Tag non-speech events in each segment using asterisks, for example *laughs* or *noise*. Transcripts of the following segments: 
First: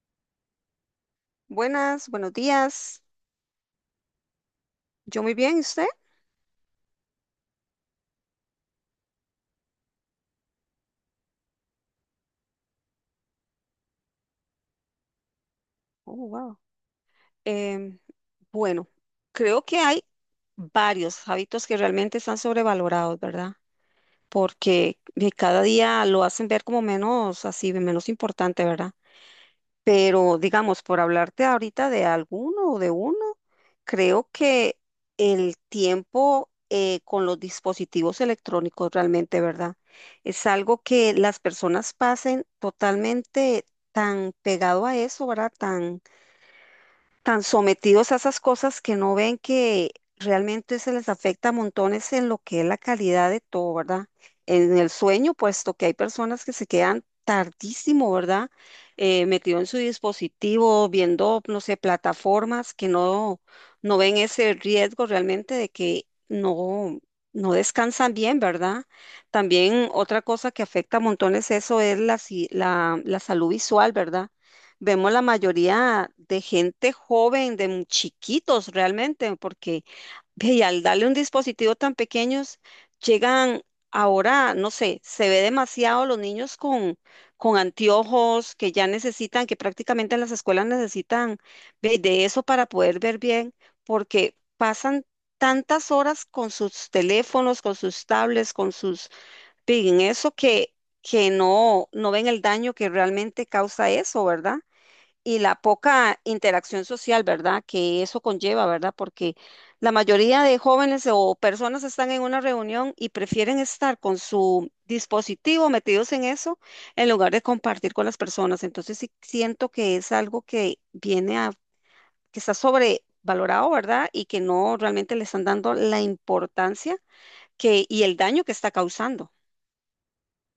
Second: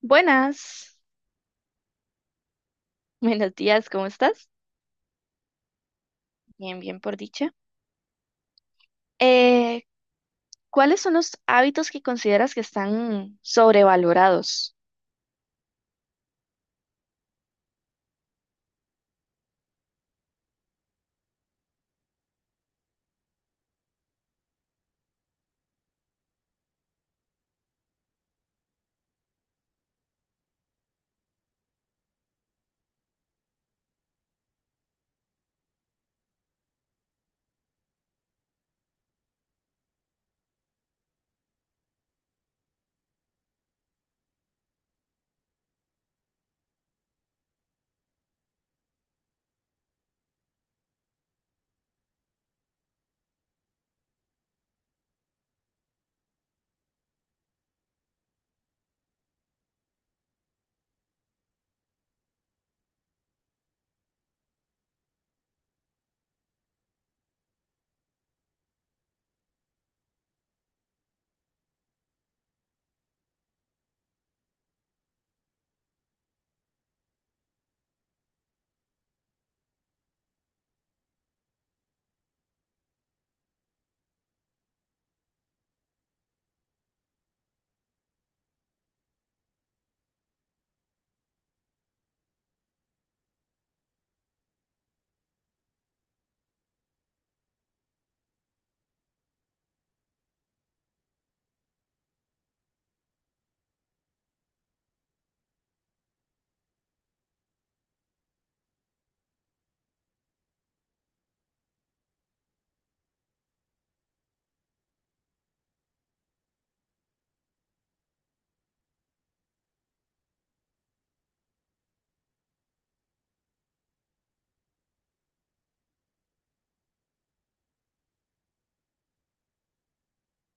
Buenas, Buenas, buenos días. *laughs* buenos días, ¿cómo estás? Yo muy bien, ¿y usted? Bien, bien por dicha. Eh, ¿Cuáles son los hábitos que consideras que están sobrevalorados? Oh, wow. Em, bueno, creo que hay varios hábitos que realmente están sobrevalorados, ¿verdad? Porque de cada día lo hacen ver como menos así, menos importante, ¿verdad? Pero digamos, por hablarte ahorita de alguno o de uno, creo que el tiempo con los dispositivos electrónicos realmente, ¿verdad? Es algo que las personas pasen totalmente tan pegado a eso, ¿verdad? Tan sometidos a esas cosas que no ven que realmente se les afecta a montones en lo que es la calidad de todo, ¿verdad? En el sueño, puesto que hay personas que se quedan tardísimo, ¿verdad? Metido en su dispositivo, viendo, no sé, plataformas que no, no ven ese riesgo realmente de que no, no descansan bien, ¿verdad? También otra cosa que afecta a montones eso es la, si- la salud visual, ¿verdad? Vemos la mayoría de gente joven, de chiquitos realmente, porque ve, y al darle un dispositivo tan pequeños, llegan ahora, no sé, se ve demasiado los niños con anteojos que ya necesitan, que prácticamente en las escuelas necesitan ve, de eso para poder ver bien, porque pasan tantas horas con sus teléfonos, con sus tablets, con sus, ve, en que no, no ven el daño que realmente causa eso, ¿verdad? Y la poca interacción social, ¿verdad? Que eso conlleva, ¿verdad? Porque la mayoría de jóvenes o personas están en una reunión y prefieren estar con su dispositivo metidos en eso en lugar de compartir con las personas. Entonces sí siento que es algo que que está sobrevalorado, ¿verdad? Y que no realmente le están dando la importancia que, y el daño que está causando.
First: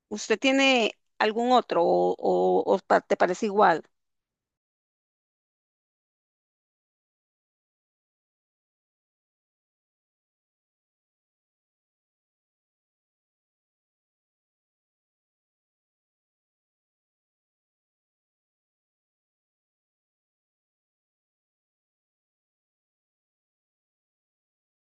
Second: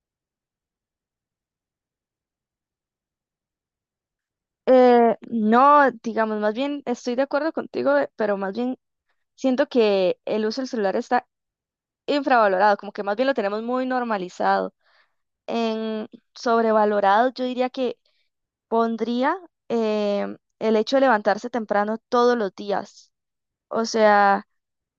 ¿Usted tiene algún otro o te parece igual? No, digamos, más bien estoy de acuerdo contigo, pero más bien siento que el uso del celular está infravalorado, como que más bien lo tenemos muy normalizado. En sobrevalorado, yo diría que pondría el hecho de levantarse temprano todos los días. O sea,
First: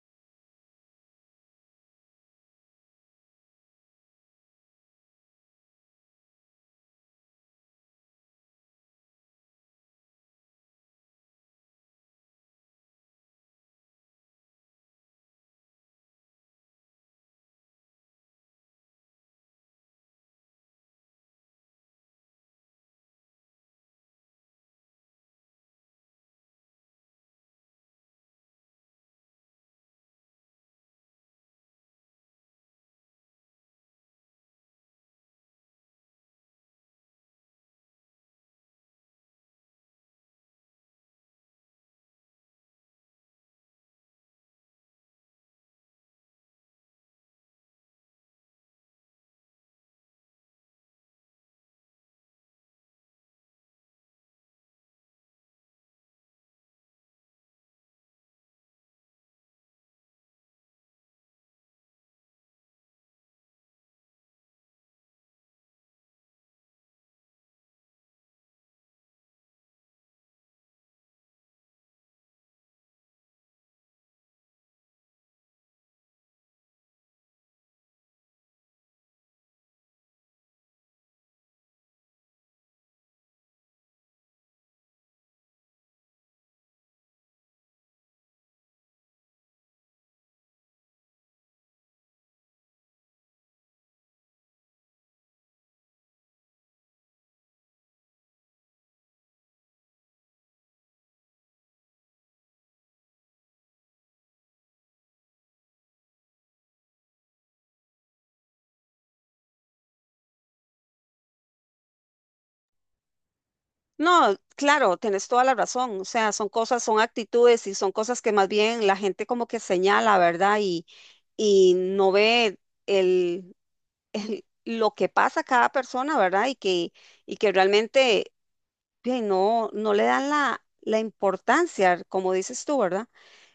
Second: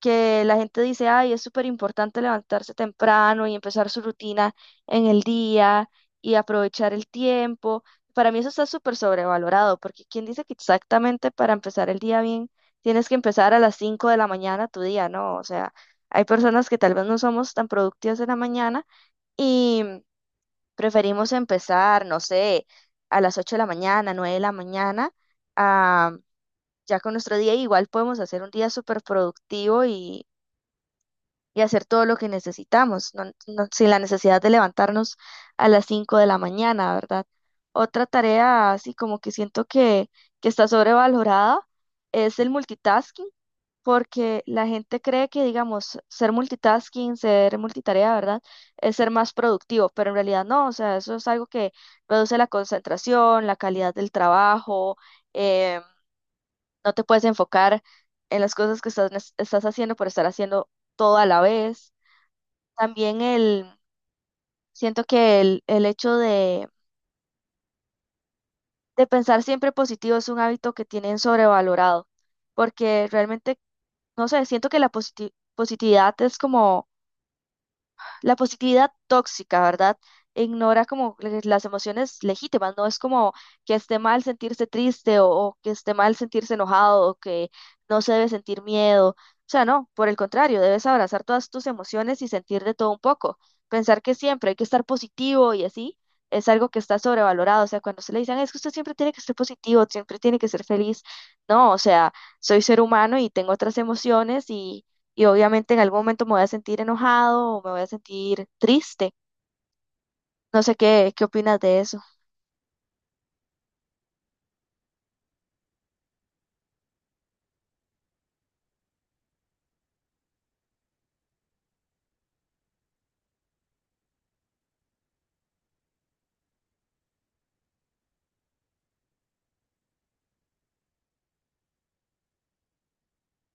que la gente dice, ay, es súper importante levantarse temprano y empezar su rutina en el día y aprovechar el tiempo. Para mí eso está súper sobrevalorado, porque ¿quién dice que exactamente para empezar el día bien tienes que empezar a las 5 de la mañana tu día, ¿no? O sea, hay personas que tal vez no somos tan productivas en la mañana y preferimos empezar, no sé, a las 8 de la mañana, 9 de la mañana, ah, ya con nuestro día igual podemos hacer un día súper productivo y hacer todo lo que necesitamos, sin la necesidad de levantarnos a las 5 de la mañana, ¿verdad? Otra tarea, así como que siento que está sobrevalorada, es el multitasking, porque la gente cree que, digamos, ser multitasking, ser multitarea, ¿verdad? Es ser más productivo, pero en realidad no, o sea, eso es algo que reduce la concentración, la calidad del trabajo, eh, no te puedes enfocar en las cosas que estás haciendo por estar haciendo todo a la vez. También el, Siento que el hecho de pensar siempre positivo es un hábito que tienen sobrevalorado, porque realmente, no sé, siento que la positividad es como la positividad tóxica, ¿verdad? Ignora como las emociones legítimas, no es como que esté mal sentirse triste o que esté mal sentirse enojado o que no se debe sentir miedo. O sea, no, por el contrario, debes abrazar todas tus emociones y sentir de todo un poco. Pensar que siempre hay que estar positivo y así es algo que está sobrevalorado. O sea, cuando se le dicen, es que usted siempre tiene que ser positivo, siempre tiene que ser feliz. No, o sea, soy ser humano y tengo otras emociones y obviamente en algún momento me voy a sentir enojado o me voy a sentir triste. No sé qué opinas de eso. No, claro, tienes toda la razón. O sea, son cosas, son actitudes y son cosas que más bien la gente como que señala, ¿verdad? Y no ve el, lo que pasa a cada persona, ¿verdad? Y que realmente bien, no, no le dan la importancia, como dices tú, ¿verdad?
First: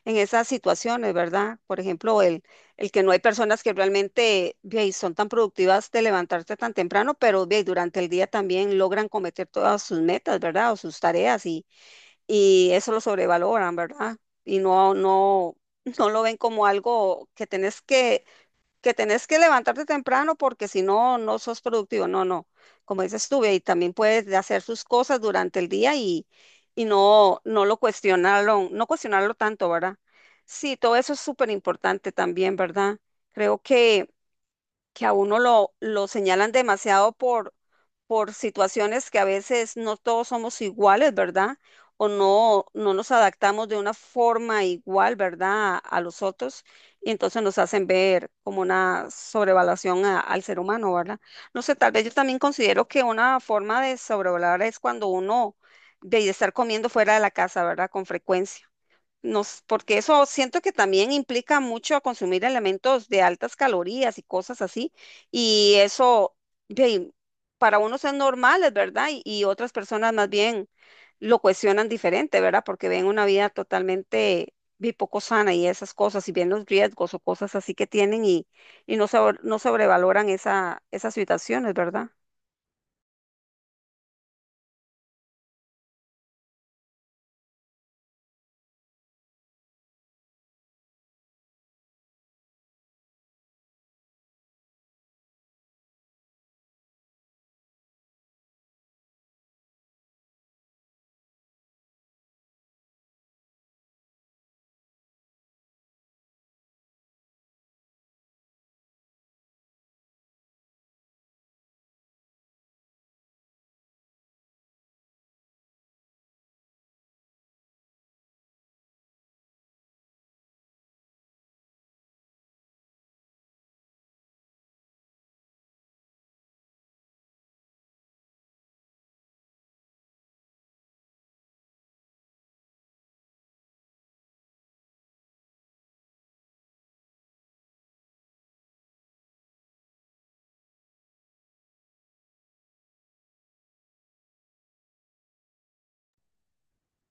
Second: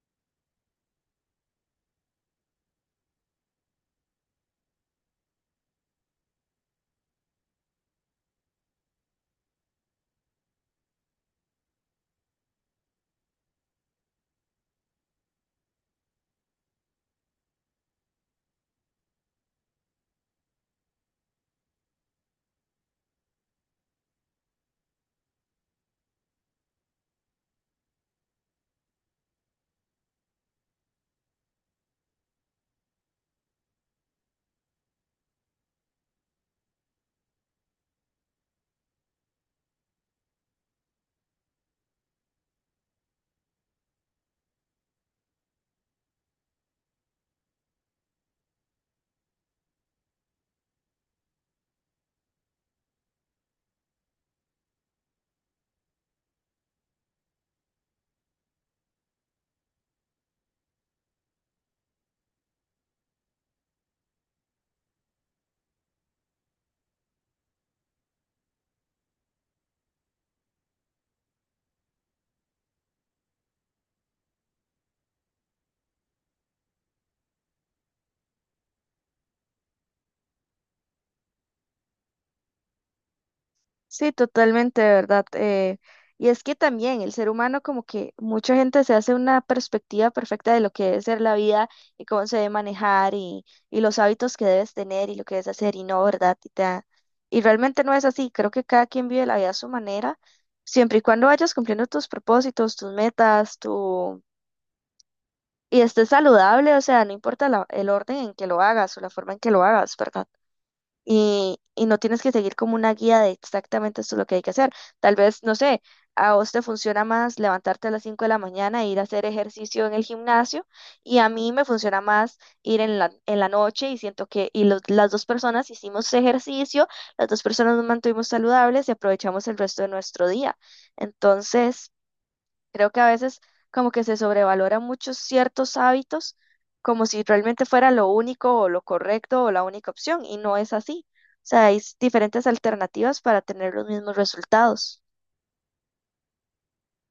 En esas situaciones, ¿verdad? Por ejemplo, el que no hay personas que realmente bien, son tan productivas de levantarse tan temprano, pero bien, durante el día también logran cometer todas sus metas, ¿verdad? O sus tareas y eso lo sobrevaloran, ¿verdad? Y no, no, *laughs* no lo ven como algo que tenés que levantarte temprano porque si no, no sos productivo. No, no. Como dices tú, ve, y también puedes de hacer sus cosas durante el día y no, no cuestionarlo tanto, ¿verdad? Sí, todo eso es súper importante también, ¿verdad? Creo que a uno lo señalan demasiado por situaciones que a veces no todos somos iguales, ¿verdad? O no, no nos adaptamos de una forma igual, ¿verdad? A los otros. Y entonces nos hacen ver como una sobrevaluación al ser humano, ¿verdad? No sé, tal vez yo también considero que una forma de sobrevalorar es cuando uno de estar comiendo fuera de la casa, ¿verdad? Con frecuencia. Nos, porque eso siento que también implica mucho consumir elementos de altas calorías y cosas así. Y eso, ve, para unos es normal, es verdad, y otras personas más bien lo cuestionan diferente, ¿verdad? Porque ven una vida totalmente ve, poco sana y esas cosas, y ven los riesgos o cosas así que tienen y no, no sobrevaloran esas situaciones, ¿verdad? Sí, totalmente, de verdad. Y es que también el ser humano, como que mucha gente se hace una perspectiva perfecta de lo que debe ser la vida y cómo se debe manejar y los hábitos que debes tener y lo que debes hacer y no, ¿verdad? Y realmente no es así. Creo que cada quien vive la vida a su manera, siempre y cuando vayas cumpliendo tus propósitos, tus metas, y esté saludable, o sea, no importa el orden en que lo hagas o la forma en que lo hagas, ¿verdad? Y no tienes que seguir como una guía de exactamente esto es lo que hay que hacer. Tal vez, no sé, a vos te funciona más levantarte a las 5 de la mañana e ir a hacer ejercicio en el gimnasio y a mí me funciona más ir en en la noche y siento que y las dos personas hicimos ejercicio, las dos personas nos mantuvimos saludables y aprovechamos el resto de nuestro día. Entonces... Creo que a veces como que se sobrevalora muchos ciertos hábitos como si realmente fuera lo único o lo correcto o la única opción y no es así. O sea, hay diferentes alternativas para tener los mismos resultados.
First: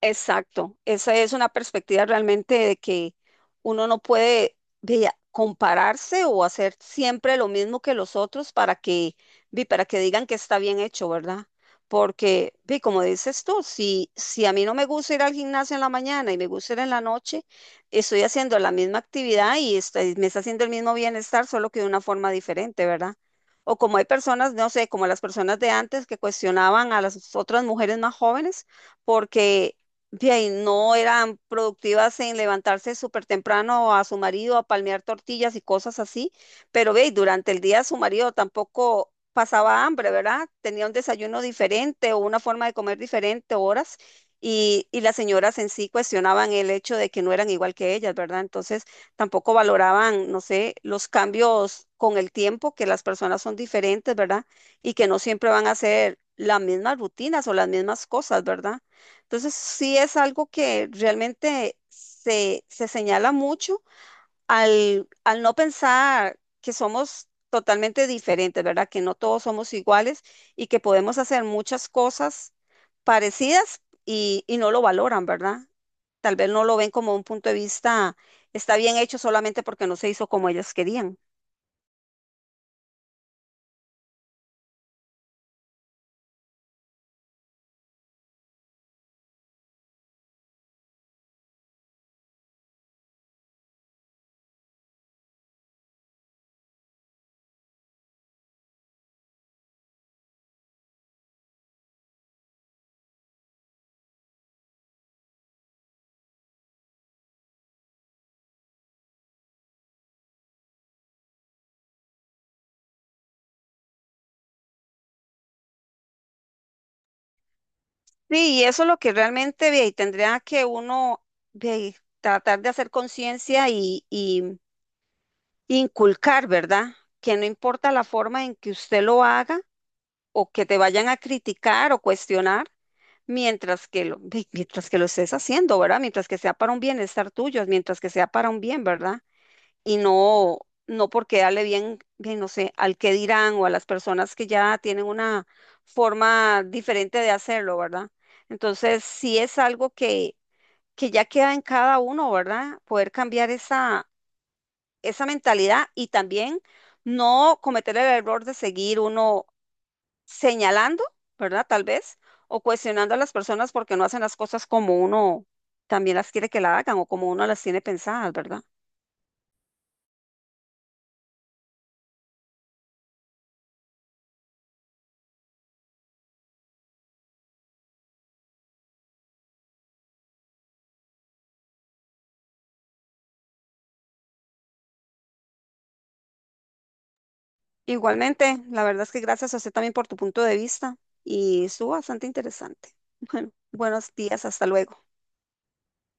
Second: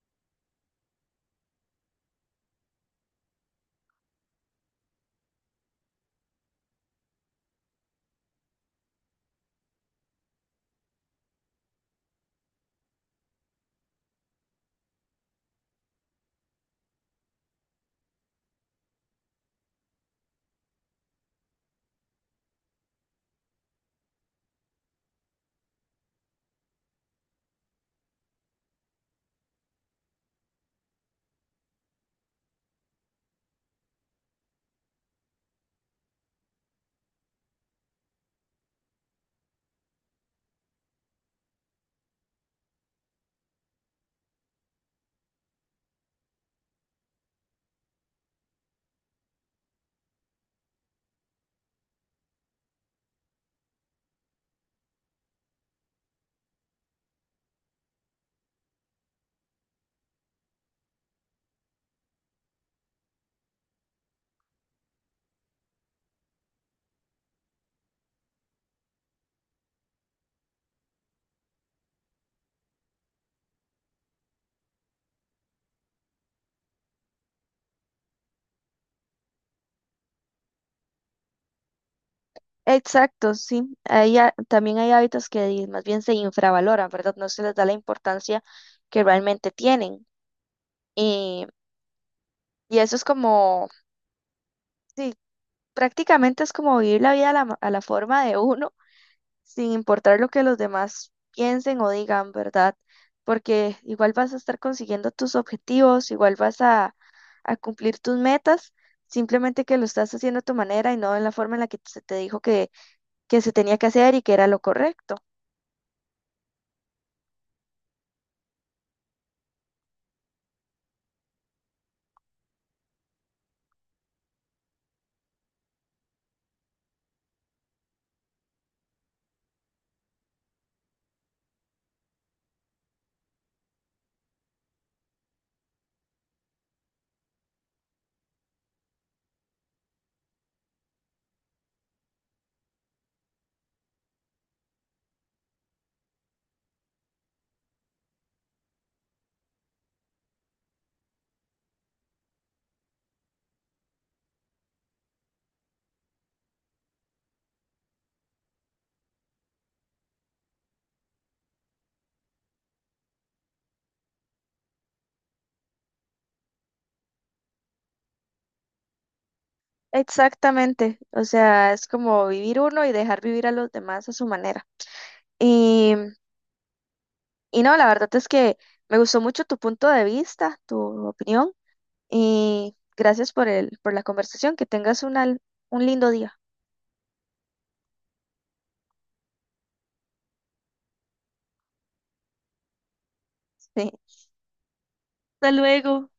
Exacto, esa es una perspectiva realmente de que uno no puede vea, compararse o hacer siempre lo mismo que los otros vi, para que digan que está bien hecho, ¿verdad? Porque, vi, como dices tú, si, si a mí no me gusta ir al gimnasio en la mañana y me gusta ir en la noche, estoy haciendo la misma actividad y me está haciendo el mismo bienestar, solo que de una forma diferente, ¿verdad? O como hay personas, no sé, como las personas de antes que cuestionaban a las otras mujeres más jóvenes porque de ahí no eran productivas en levantarse súper temprano a su marido a palmear tortillas y cosas así, pero ve, y durante el día su marido tampoco pasaba hambre, ¿verdad? Tenía un desayuno diferente o una forma de comer diferente, horas, y las señoras en sí cuestionaban el hecho de que no eran igual que ellas, ¿verdad? Entonces tampoco valoraban, no sé, los cambios con el tiempo, que las personas son diferentes, ¿verdad? Y que no siempre van a hacer las mismas rutinas o las mismas cosas, ¿verdad? Entonces, sí es algo que realmente se señala mucho al no pensar que somos totalmente diferentes, ¿verdad? Que no todos somos iguales y que podemos hacer muchas cosas parecidas y no lo valoran, ¿verdad? Tal vez no lo ven como un punto de vista, está bien hecho solamente porque no se hizo como ellas querían. Exacto, sí. También hay hábitos que más bien se infravaloran, ¿verdad? No se les da la importancia que realmente tienen. Y, y eso es como, sí, prácticamente es como vivir la vida a a la forma de uno sin importar lo que los demás piensen o digan, ¿verdad? Porque igual vas a estar consiguiendo tus objetivos, a cumplir tus metas, simplemente que lo estás haciendo a tu manera y no en la forma en la que se te dijo que se tenía que hacer y que era lo correcto. Sí, y eso es lo que realmente ve, y tendría que uno ve, tratar de hacer conciencia y inculcar, ¿verdad? Que no importa la forma en que usted lo haga o que te vayan a criticar o cuestionar, mientras que lo estés haciendo, ¿verdad? Mientras que sea para un bienestar tuyo, mientras que sea para un bien, ¿verdad? Y no, no porque darle bien, bien, no sé, al que dirán o a las personas que ya tienen una forma diferente de hacerlo, ¿verdad? Entonces, sí es algo que ya queda en cada uno, ¿verdad? Poder cambiar esa esa mentalidad y también no cometer el error de seguir uno señalando, ¿verdad? Tal vez, o cuestionando a las personas porque no hacen las cosas como uno también las quiere que la hagan o como uno las tiene pensadas, ¿verdad? Exactamente, o sea, es como vivir uno y dejar vivir a los demás a su manera. Y, y no, la verdad es que me gustó mucho tu punto de vista, tu opinión. Y gracias por por la conversación. Que tengas un al un lindo día. Igualmente, la verdad es que gracias a usted también por tu punto de vista y estuvo bastante interesante. *laughs* Bueno, buenos *laughs* días, hasta luego. Hasta luego.